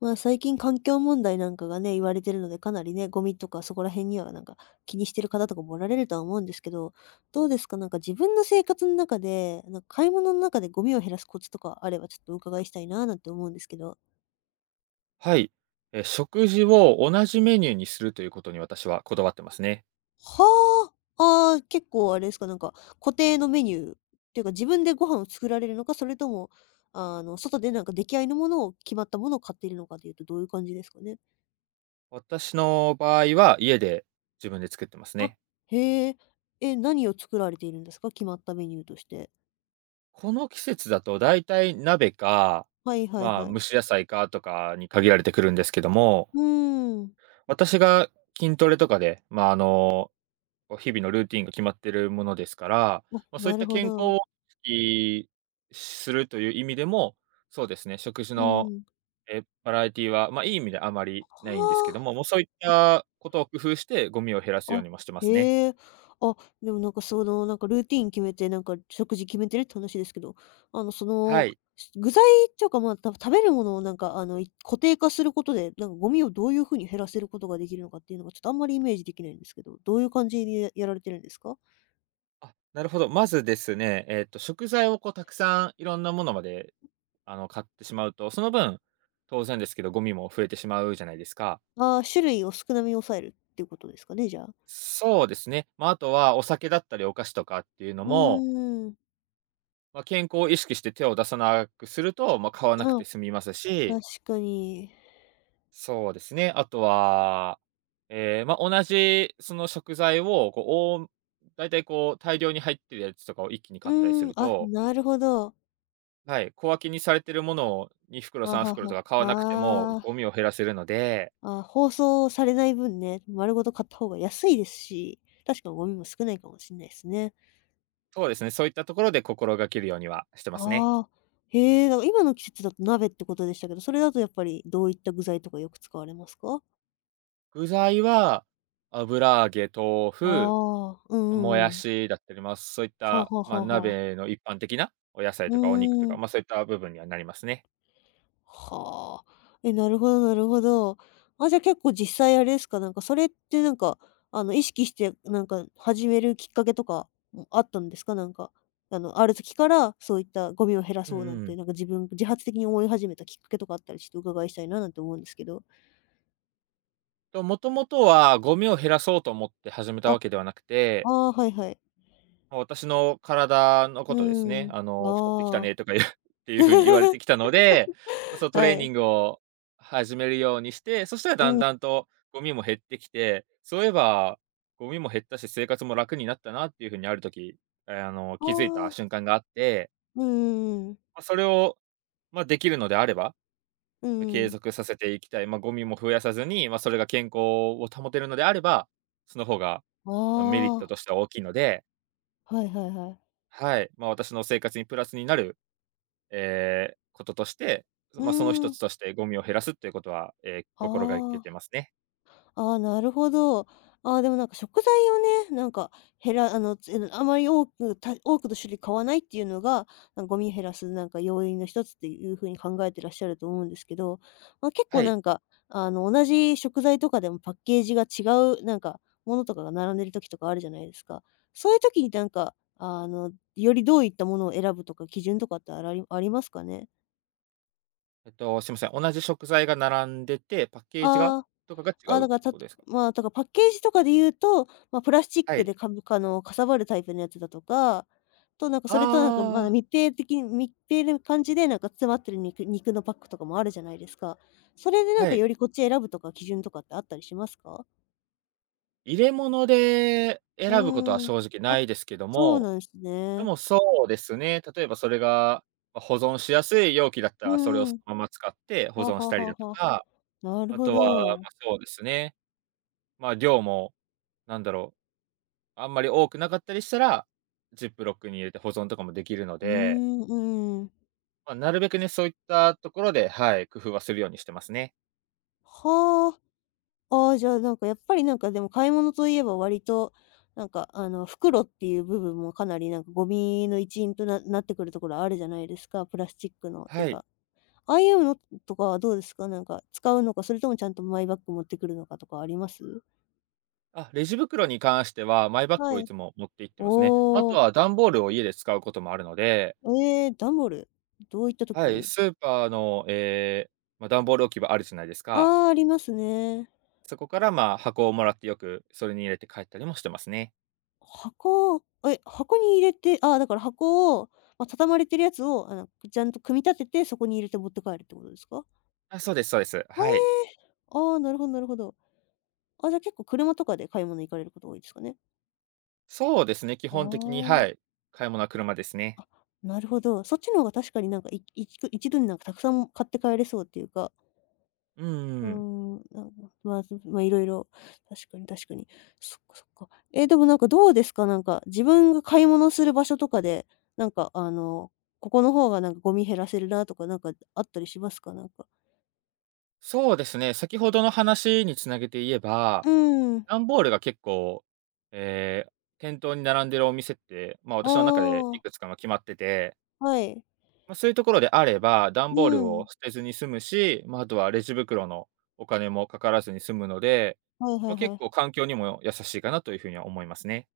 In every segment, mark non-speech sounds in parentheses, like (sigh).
まあ、最近環境問題なんかがね、言われてるので、かなりね、ゴミとかそこら辺にはなんか気にしてる方とかもおられるとは思うんですけど、どうですか？なんか自分の生活の中で、なんか買い物の中でゴミを減らすコツとかあれば、ちょっとお伺いしたいななんて思うんですけど。はい。食事を同じメニューにするということに私はこだわってますね。はあ。ああ、結構あれですか、なんか固定のメニューっていうか、自分でご飯を作られるのか、それとも、外でなんか出来合いのものを決まったものを買っているのかでいうと、どういう感じですかね？私の場合は家で自分で作ってますあ、ね。へえ。え、何を作られているんですか？決まったメニューとして。この季節だとだいたい鍋か、はいはいは蒸い。し野菜かとかに限られてくるんですけども、うーん。私が筋トレとかで、こう日々のルーティンが決まってるものですから、あ、まあ、そういっなるたほ健康ど。を意識するという意味でも、そうですね、食事うのんん。バラエティは、まあ、いい意味であまりないんですけどはも、もうそういっあ。たことを工夫して、ゴミを減らすよあ、うあ、にもしてますね。へえ。あ、でもなんかその、なんかルーティン決めて、なんか食事決めてるって話ですけど、あの、そはの、い。具材っていうか、まあ、食べるものをなんか、固定化することで、なんかゴミをどういう風に減らせることができるのかっていうのが、ちょっとあんまりイメージできないんですけど、どういう感じでやられてるんですか？あ、なるほど。まずですね、食材をこうたくさんいろんなものまで、買ってしまうと、その分、当然ですけど、ゴミも増えてしまうじゃないですか。ああー、種類を少なめに抑えるっていうことですかね、じゃあ。そうですね。まあ、あとはお酒だったりお菓子とかっていうのうも、ーん。まあ、健康を意識して手を出さなくすると、まあ、買わなくあ、て済みます確し。かに。そうですね。あとは、ええ、まあ、同じその食材を、こう、大体こう大量に入ってるやつとかを一気にう買ったりすーん、るあ、と、なるほど。はい、小分けにされてるものを2袋、あ3は袋とは。か買わなくても、ゴあミを減らせるので、あ、あ、包装されない分ね、丸ごと買った方が安いですし、確かにゴミも少ないかもしんないすね。そうですね、そういったところで心がけるようにはしてますね。ああ、へえ、だから今の季節だと鍋ってことでしたけど、それだとやっぱりどういった具材とかよく使われますか？具材は、油揚げ、豆あ腐、あ、うんうもんうやん。しだったり、ます、そういっはあた、はあまはあ、あはあ。鍋の一般的なお野菜うとかお肉とーか、ん。ま、そういった部分にはなりますね。はあ。え、なるほどなるほど。あ、じゃあ結構実際あれですか、なんかそれってなんか、意識してなんか始めるきっかけとか、あったんですか？なんか、ある時からそういったゴミを減らうんそうなんうん。て、なんか自分自発的に思い始めたきっかけとかあったらちょっとお伺いしたいななんて思うんですけど。と、もともとはゴミを減らそうと思って始めたあ、わけではなくて、ああ、はいはい。ま、私の体のうことですーね、ん。あの、太ってきたねああ。とかいう (laughs) っていうふうに言われてきた (laughs) ので、ま、そうトレーはニい。ングを始めるようにして、そしたらうだんん。だんとゴミも減ってきて、そういえばゴミも減ったし、生活も楽になったなっていうふうにある時、あの、あ気づいたあ。瞬間があって、うんうんうま、それを、まあ、できるのであれば、うま、ん継うん。続させていきたい、まあ、ゴミも増やさずに、まあ、それが健康を保てるのであれば、その方が、あま、メリットとあ。しては大きいので、はいはいはい。はい、まあ、私の生活にプラスになる、こととして、うまあ、そのー一ん。つとしてゴミを減らすっていうことは、あ心がけてあ。ますね。ああ、なるほど。ああ、でもなんか食材をね、なんか減らあの、つあまり多くの種類買わないっていうのが、なんかゴミを減らすなんか要因の一つっていう風に考えてらっしゃると思うんですけど、まあ、結は構い。なんか、同じ食材とかでもパッケージが違うなんかものとかが並んでる時とかあるじゃないですか。そういう時になんか、よりどういったものを選ぶとか基準とかってあらりありますかね？すみません、同じ食材が並んでて、パッケージがああー。とかが違ああ、うっだから、てことですか？まあ、だからパッケージとかで言うと、まあ、プラスチッはクい。でかぶあの、かさばるタイプのやつだとか、と、なんか、それと、なんか、まあ、あ密閉な感じで、なんか、詰まってる肉のパックとかもあるじゃないですか。それで、なあ、んはか、い。よりこっち選ぶとか基準とかってあったりしますか？入れ物でう選ぶことはーん。正直あ、ないですけどそうも。なんですでね。も、そうですね。例えばそれが、ま、保存しやすい容器だったうら、それをんそうん。のまま使って保はあ存はしあたりだはあとはあ。か、なるあほとは、まあ、ど。そうですね、ま、量も、なんだろう、あんまり多くなかったりしたら、ジップロックに入れて保存とかもできるのうーで、ん、うん。まあ、なるべくね、そういったところで、はい、工夫はするようにしてますね。はあああ。じゃあ、なんかやっぱりなんかでも買い物といえば割と、なんかあの袋っていう部分もかなりなんかゴミの一員となってくるところあるじゃないですか、プラスチックのっていはうい。か。ああいうのとかはどうですか？なんか使うのか、それともちゃんとマイバッグ持ってくるのかとかあります？あ、レジ袋に関しては、マイバッグはをいい。つも持って行ってますね。あおとー。は段ボールを家で使うこともあるので、段ボール、どういったは時い、に？スーパーの、ええ、まあ、段ボール置き場あるじゃないですか。ああ、ありますね。そこから、まあ、箱をもらってよくそれに入れて帰ったりもしてますね。箱をえ、箱に入れてああ、だから箱を、まあ、畳まれてるやつを、あの、ちゃんと組み立てて、そこに入れて持って帰るってことですか？あ、そうですそうです。ははい。ああ、なるほどなるほど。あ、じゃあ結構車とかで買い物行かれること多いですかね？そうですね、基あ本的に、はい、買い物はあ、あ、車ですね。あ、なるほど。そっちの方が確かになんか、い一ち一度になんかたくさん買って帰れそうっていうか、うんううーん。ん、なんか、まあ、ずまあ、いろいろ確かに確かに。そっかそっか。え、でもなんかどうですか？なんか自分が買い物する場所とかで、なんかここの方がなんかゴミ減らせるなとか、なんかあったりしますか？なんか。そうですね、先ほどの話に繋げて言えば、うーん。段ボールが結構、えー店頭に並んでるお店って、まあ、あ私の中でいあ、くつか、も決まってて、はい。まあ、そういうところであれば、段うボールをん。捨てずに済むし、まあ、あとはレジ袋のお金もかからずに済むので、はいはまあ、い結は構い。環境にも優しいかなというふうには思いますね。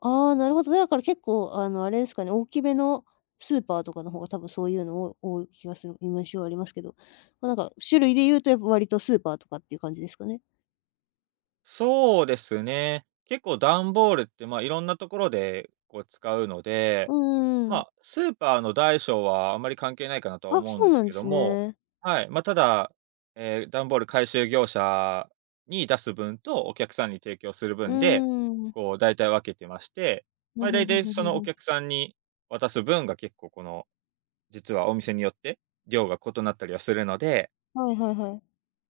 ああ、なるほど。だから結構、あれですかね、大きめのスーパーとかの方が多分そういうの多い気がする印象ありますけど、まあ、なんか種類で言うとやっぱ割とスーパーとかっていう感じですかね？そうですね。結構段ボールって、まあ、いろんなところでこう使うので、うんまん。あ、スーパーの大小はあんまり関係ないかなとはあ、思うんそでうすなんけでどすも、ね。はい。まあ、ただ、段ボール回収業者に出す分とお客さんに提供するうー分で、ん。こう、大体分けてまして、ふまんあ、ふん大ふん体ふんそふんのふおん。客さんに渡す分が結構この、実はお店によって量が異なったりはするので、はいはいはい。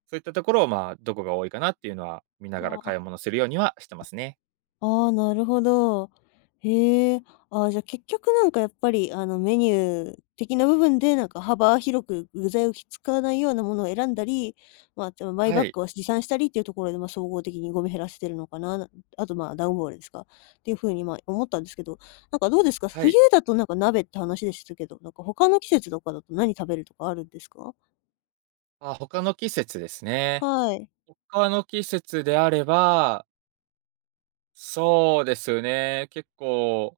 そういったところを、まあ、どこが多いかなっていうのは見ながらは買いあ。物するようにはしてますね。ああ、なるほど。へえ。ああ、じゃ、結局なんかやっぱり、メニュー的な部分で、なんか幅広く具材を使わないようなものを選んだり、まあ、マイはバッい、グを持参したりっていうところで、ま、総合的にゴミ減らしてるのかな、なあと、まあ、ダウンボールですか、っていうふうに、まあ、思ったんですけど、なんかどうですか？は冬い。だとなんか鍋って話でしたけど、なんか他の季節とかだと何食べるとかあるんですか？あ、他の季節ですね。はい。他の季節であれば、そうですね、結構、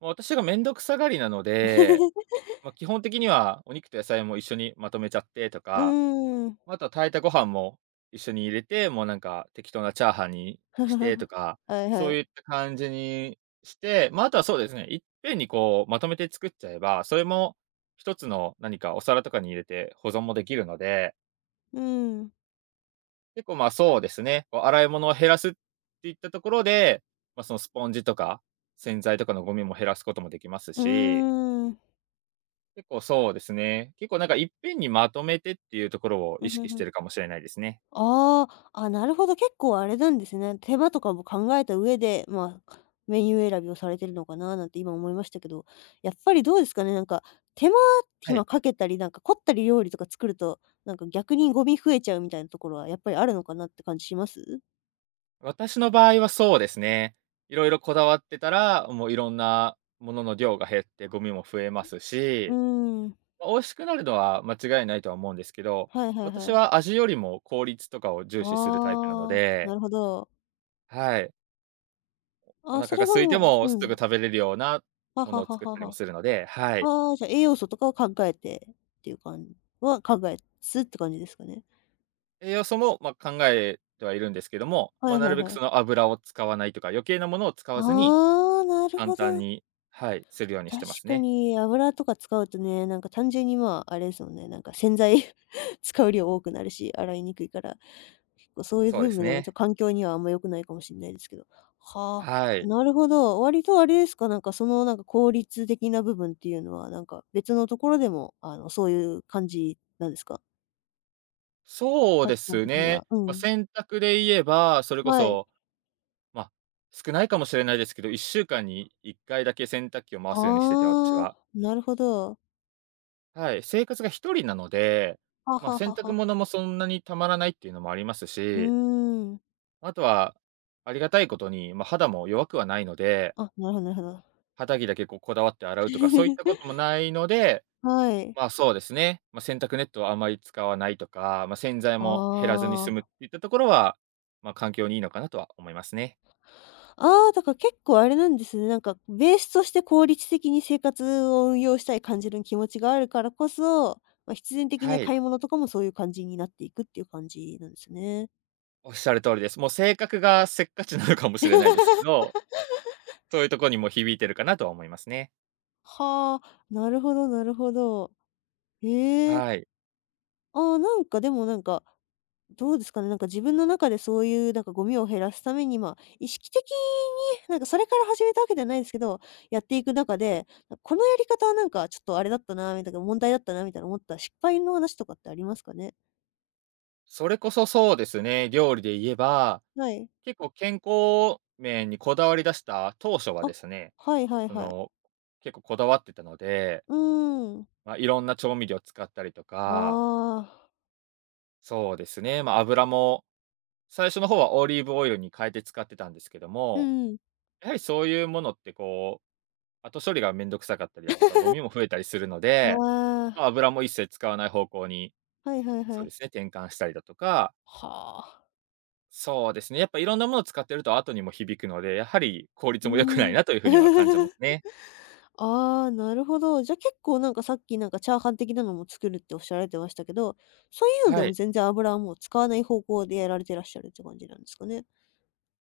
ま、私がめんどくさがりなので、(laughs) まあ、基本的にはお肉と野菜も一緒にまとめちゃってとうか、ーん。ま、あとは炊いたご飯も一緒に入れて、もうなんか適当なチャーハンに (laughs) してとはか、いはそういっい。た感じにして、まあ、あとはそうですね、いっぺんにこうまとめて作っちゃえば、それも一つの何かお皿とかに入れて保存もできるので、うん。結構、まあ、そうですね。こう、洗い物を減らすっていったところで、まあ、そのスポンジとか、洗剤とかのゴミも減らすこともできますうーし、ん。結構そうですね。結構なんかいっぺんにまとめてっていうところをう意ん、ふ識んしふてん。るかもしれないですね。ああ、あ、なるほど、結構あれなんですね。手間とかも考えた上で、まあ、メニュー選びをされてるのかななんて今思いましたけど、やっぱりどうですかね、なんか、手間は暇い。かけたり、なんか凝ったり料理とか作ると、なんか逆にゴミ増えちゃうみたいなところはやっぱりあるのかなって感じします？私の場合はそうですね。いろいろこだわってたら、もういろんなものの量が減ってゴミも増えますうーし、ん、ま、美味しくなるのは間違いないとは思うんですけど、はいはい私はい。は味よりも効率とかを重視するタイプなのああ、で。なるほど。はい。おあ、そ腹がれが空いてももうすうぐん。食べれるようなはものはをは作っはたりもは。するので、はい。ああ、じゃ、栄養素とかを考えてっていう感じは考えつつって感じですかね？栄養素も、まあ、考えてはいるんですけども、はまあ、いなはるいべくはそい。の油を使わないとか、余計なものを使あわずにあ、なる簡ほ単ど。に、はい、するようにし確てますかね。に油とか使うとね、なんか単純にまあ、あれですもんね、なんか洗剤 (laughs) 使う量多くなるし、洗いにくいから、結構そういうそうで部す分でもちょっとね。環境にはあんま良くないかもしれないですけど。ははあ、い。なるほど。割とあれですか、なんかそのなんか効率的な部分っていうのは、なんか別のところでも、そういう感じなんですか？そう価で値観す的にね。は。うまあ、ん。洗濯で言えば、それこはい。そ、まあ、少ないかもしれないですけど、1週間に1回だけ洗濯機を回すようにしてて、私ああ、は。なるほど。はい、生活が1人なので、はまあ、は洗は濯は。物もそんなにたまらないっていうのもありますうし、ーん。あとは、ありがたいことに、まあ、肌も弱くはないので、あ、なるほどなるほど。肌着だけこうこだわって洗うとか、そういったこと (laughs) もないので、はい。ま、あそうですね、まあ、洗濯ネットはあまり使わないとか、まあ、洗剤も減らずにあ済むっあ。ていったところは、まあ、環境にいいのかなとは思いますね。ああ、だから結構あれなんですね。なんかベースとして効率的に生活を運用したい感じる気持ちがあるからこそ、まあ、必然的にははい、買い物とかもそういう感じになっていくっていう感じなんですね。おっしゃる通りです。もう性格がせっかちなのかもしれないですけど、そういうところにも響いてるかなとは思いますね。はあ、なるほどなるほど。ええ。はい。ああ、なんかでもなんかどうですかね、なんか自分の中でそういうなんかゴミを減らすために、まあ、意識的にそれから始めたわけではないですけど、やっていく中で、このやり方はなんかちょっとあれだったなみたいな、問題だったなみたいな思った失敗の話とかってありますかね？それこそそうですね、料理で言えば、はい。結構健康面にこだわり出した当初はあ、ですね、はいはいそはい。の、結構こだわってたので、うーん。まあ、いろんな調味料使ったりとあか、あ。そうですね、まあ、油も最初の方はオリーブオイルに変えて使ってたんですけどうも、んうん。やはりそういうものってこう、後処理がめんどくさかったりだとか、ゴミも増えたりするので、あまあ、油も一切使わない方向に、あ、はいはいはそうでい。すね、転換したりだとか、はあ。そうですね、やっぱいろんなものを使ってると後にも響くので、やはり効う率も良くないーん。なという風には感じます (laughs) ね。ああ、なるほど。じゃ、結構なんかさっきなんかチャーハン的なのも作るっておっしゃられてましたけど、そういうのではもい。全然油はもう使わない方向でやられてらっしゃるって感じなんですかね？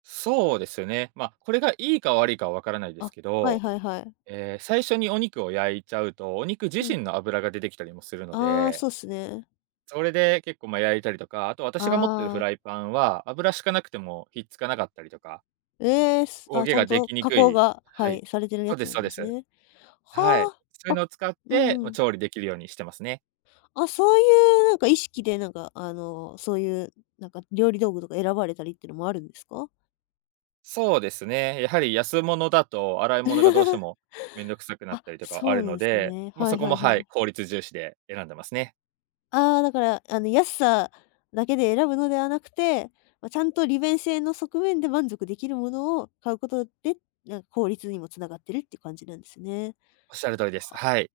そうですね。まあ、これがいいか悪いかはわからないですあ、けはいど、はいはい。ええ、最初にお肉を焼いちゃうと、お肉自うん。身の脂が出てきたりもするのああ、で、そうっすね。それで結構、ま、焼いたりとか、あとあ私が持ってるフラあ、イパンは、油しかなくてもひっつかなかったりとか、ええ、焦げちゃんがでときに加く工い、が、ははい。い、されてるそやうでつすなそうんでですす。ね。はい。はそういあ。うあ、のを使っうんて、うま、ん。調理できるようにしてますね。あ、そういう意識であの、そういう料理道具とか選ばれたりってのもあるんですか？そうですね、やはり安物だと洗い物がどうしても (laughs) めんどくさくなっあ、たりとかあそるうなのんですで、ね。まあ、はそいこも、はいははい、い。効率重視で選んでますね。ああ、だから、あの、安さだけで選ぶのではなくて、まあ、ちゃんと利便性の側面で満足できるものを買うことで、なんか効率にもつながってるっていう感じなんですね。おっしゃる通りです。は。はい。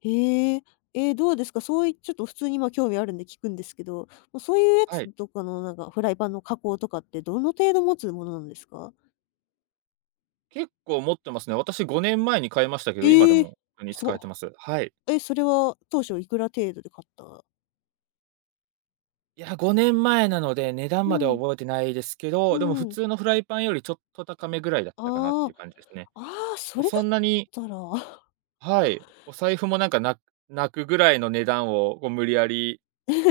へえ。えー、どうですか？そういうちょっと普通に、ま、興味あるんで聞くんですけど、もうそういうやはい。つとかの、なんか、フライパンの加工とかってどの程度持つものなんですか？結構持ってますね。私5年前に買いましたけど、今でええー、も普通にすご使っ。えてます。はい。え、それは当初いくら程度で買った。いや、5年前なので、値段うまではん、覚えてないですけうど、でも普ん。通のフライパンよりちょっと高めぐらいだったかなっていあうあ。感じですね。ああ、もそうれだそっんなに、たら はい、お財布もなんか、泣くぐらいの値段をこう無理やり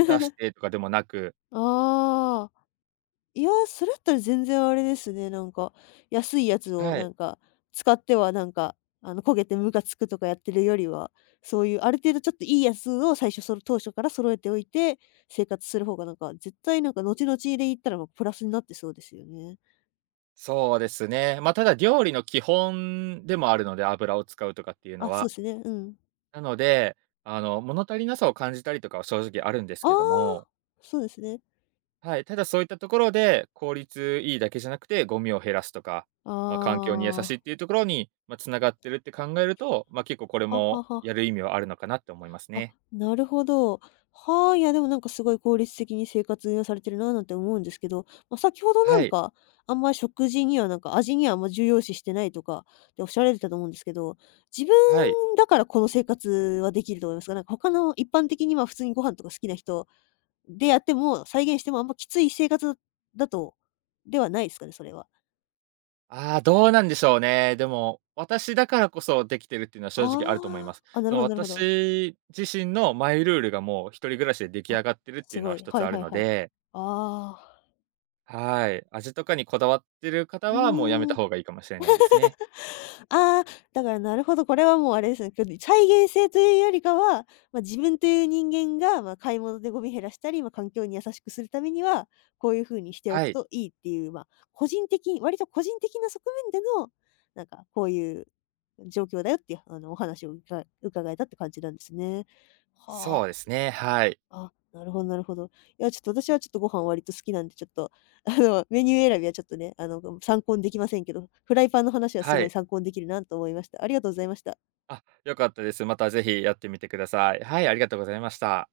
出し てとかでもなく、ああ、いや、それだったら全然あれですね、なんか、安いやつをはない、んか、使ってはなんか、あの、焦げてムカつくとかやってるよりは、そういうある程度ちょっといいやつを最初その当初から揃えておいて、生活する方がなんか、絶対なんか後々で言ったら、ま、プラスになってそうですよね。そうですね。まあ、ただ料理の基本でもあるので、油を使うとかっていうのあ、そうは。ですね、うん。なので、あの、物足りなさを感じたりとかは正直あるんですああ、けども、そうですね。はい、ただそういったところで、効率いいだけじゃなくて、ゴミを減らすとか、あまあ、環境に優しいっあ、ていうところに、ま、ながってるって考えると、まあ、結構これはもはやはる意味はあるのかなって思いますあ、ね。なるほど。はあ、いや、でもなんかすごい効率的に生活運用されてるななんて思うんですけど、まあ、先ほどなはんい、か、あんまり食事にはなんか味にはあんま重要視してないとかっておっしゃられてたと思うんですけど、自分はい。だからこの生活はできると思いますか？なんか他の一般的には普通にご飯とか好きな人でやっても、再現してもあんまきつい生活だとではないですかね、それは。ああ、どうなんでしょうね。でも、私だからこそできてるっていうのは正直あると思いまああ、す。あ、なそるのほどなるほど。私自身のマイルールがもう一人暮らしで出来上あ、がってるってすいうのごはい。一つはいあるはいのはい。で、ああ、はい、味とかにこだわってる方うはもうやめたーん。方がいいかもしれないですね。ああ、だからなるほど、これはもうあれですね、けど再現性というよりかは、まあ、自分という人間が、まあ、買い物でゴミ減らしたり、まあ、環境に優しくするためには、こういう風にしておはくい、といいっていう、まあ、個人的割と個人的な側面での、なんかこういう状況だよっていう、あの、お話を伺えたって感じなんですね。はそうであ。すね、はい、あ、なるほどなるほど。いや、ちょっと私はちょっとご飯割と好きなんで、ちょっと、(laughs) あの、メニュー選びはちょっとね、あの、参考にできませんけど、フライパンの話はすはごいい。参考にできるなと思いました。ありがとうございました。あ、良かったです。またぜひやってみてください。はい、ありがとうございました。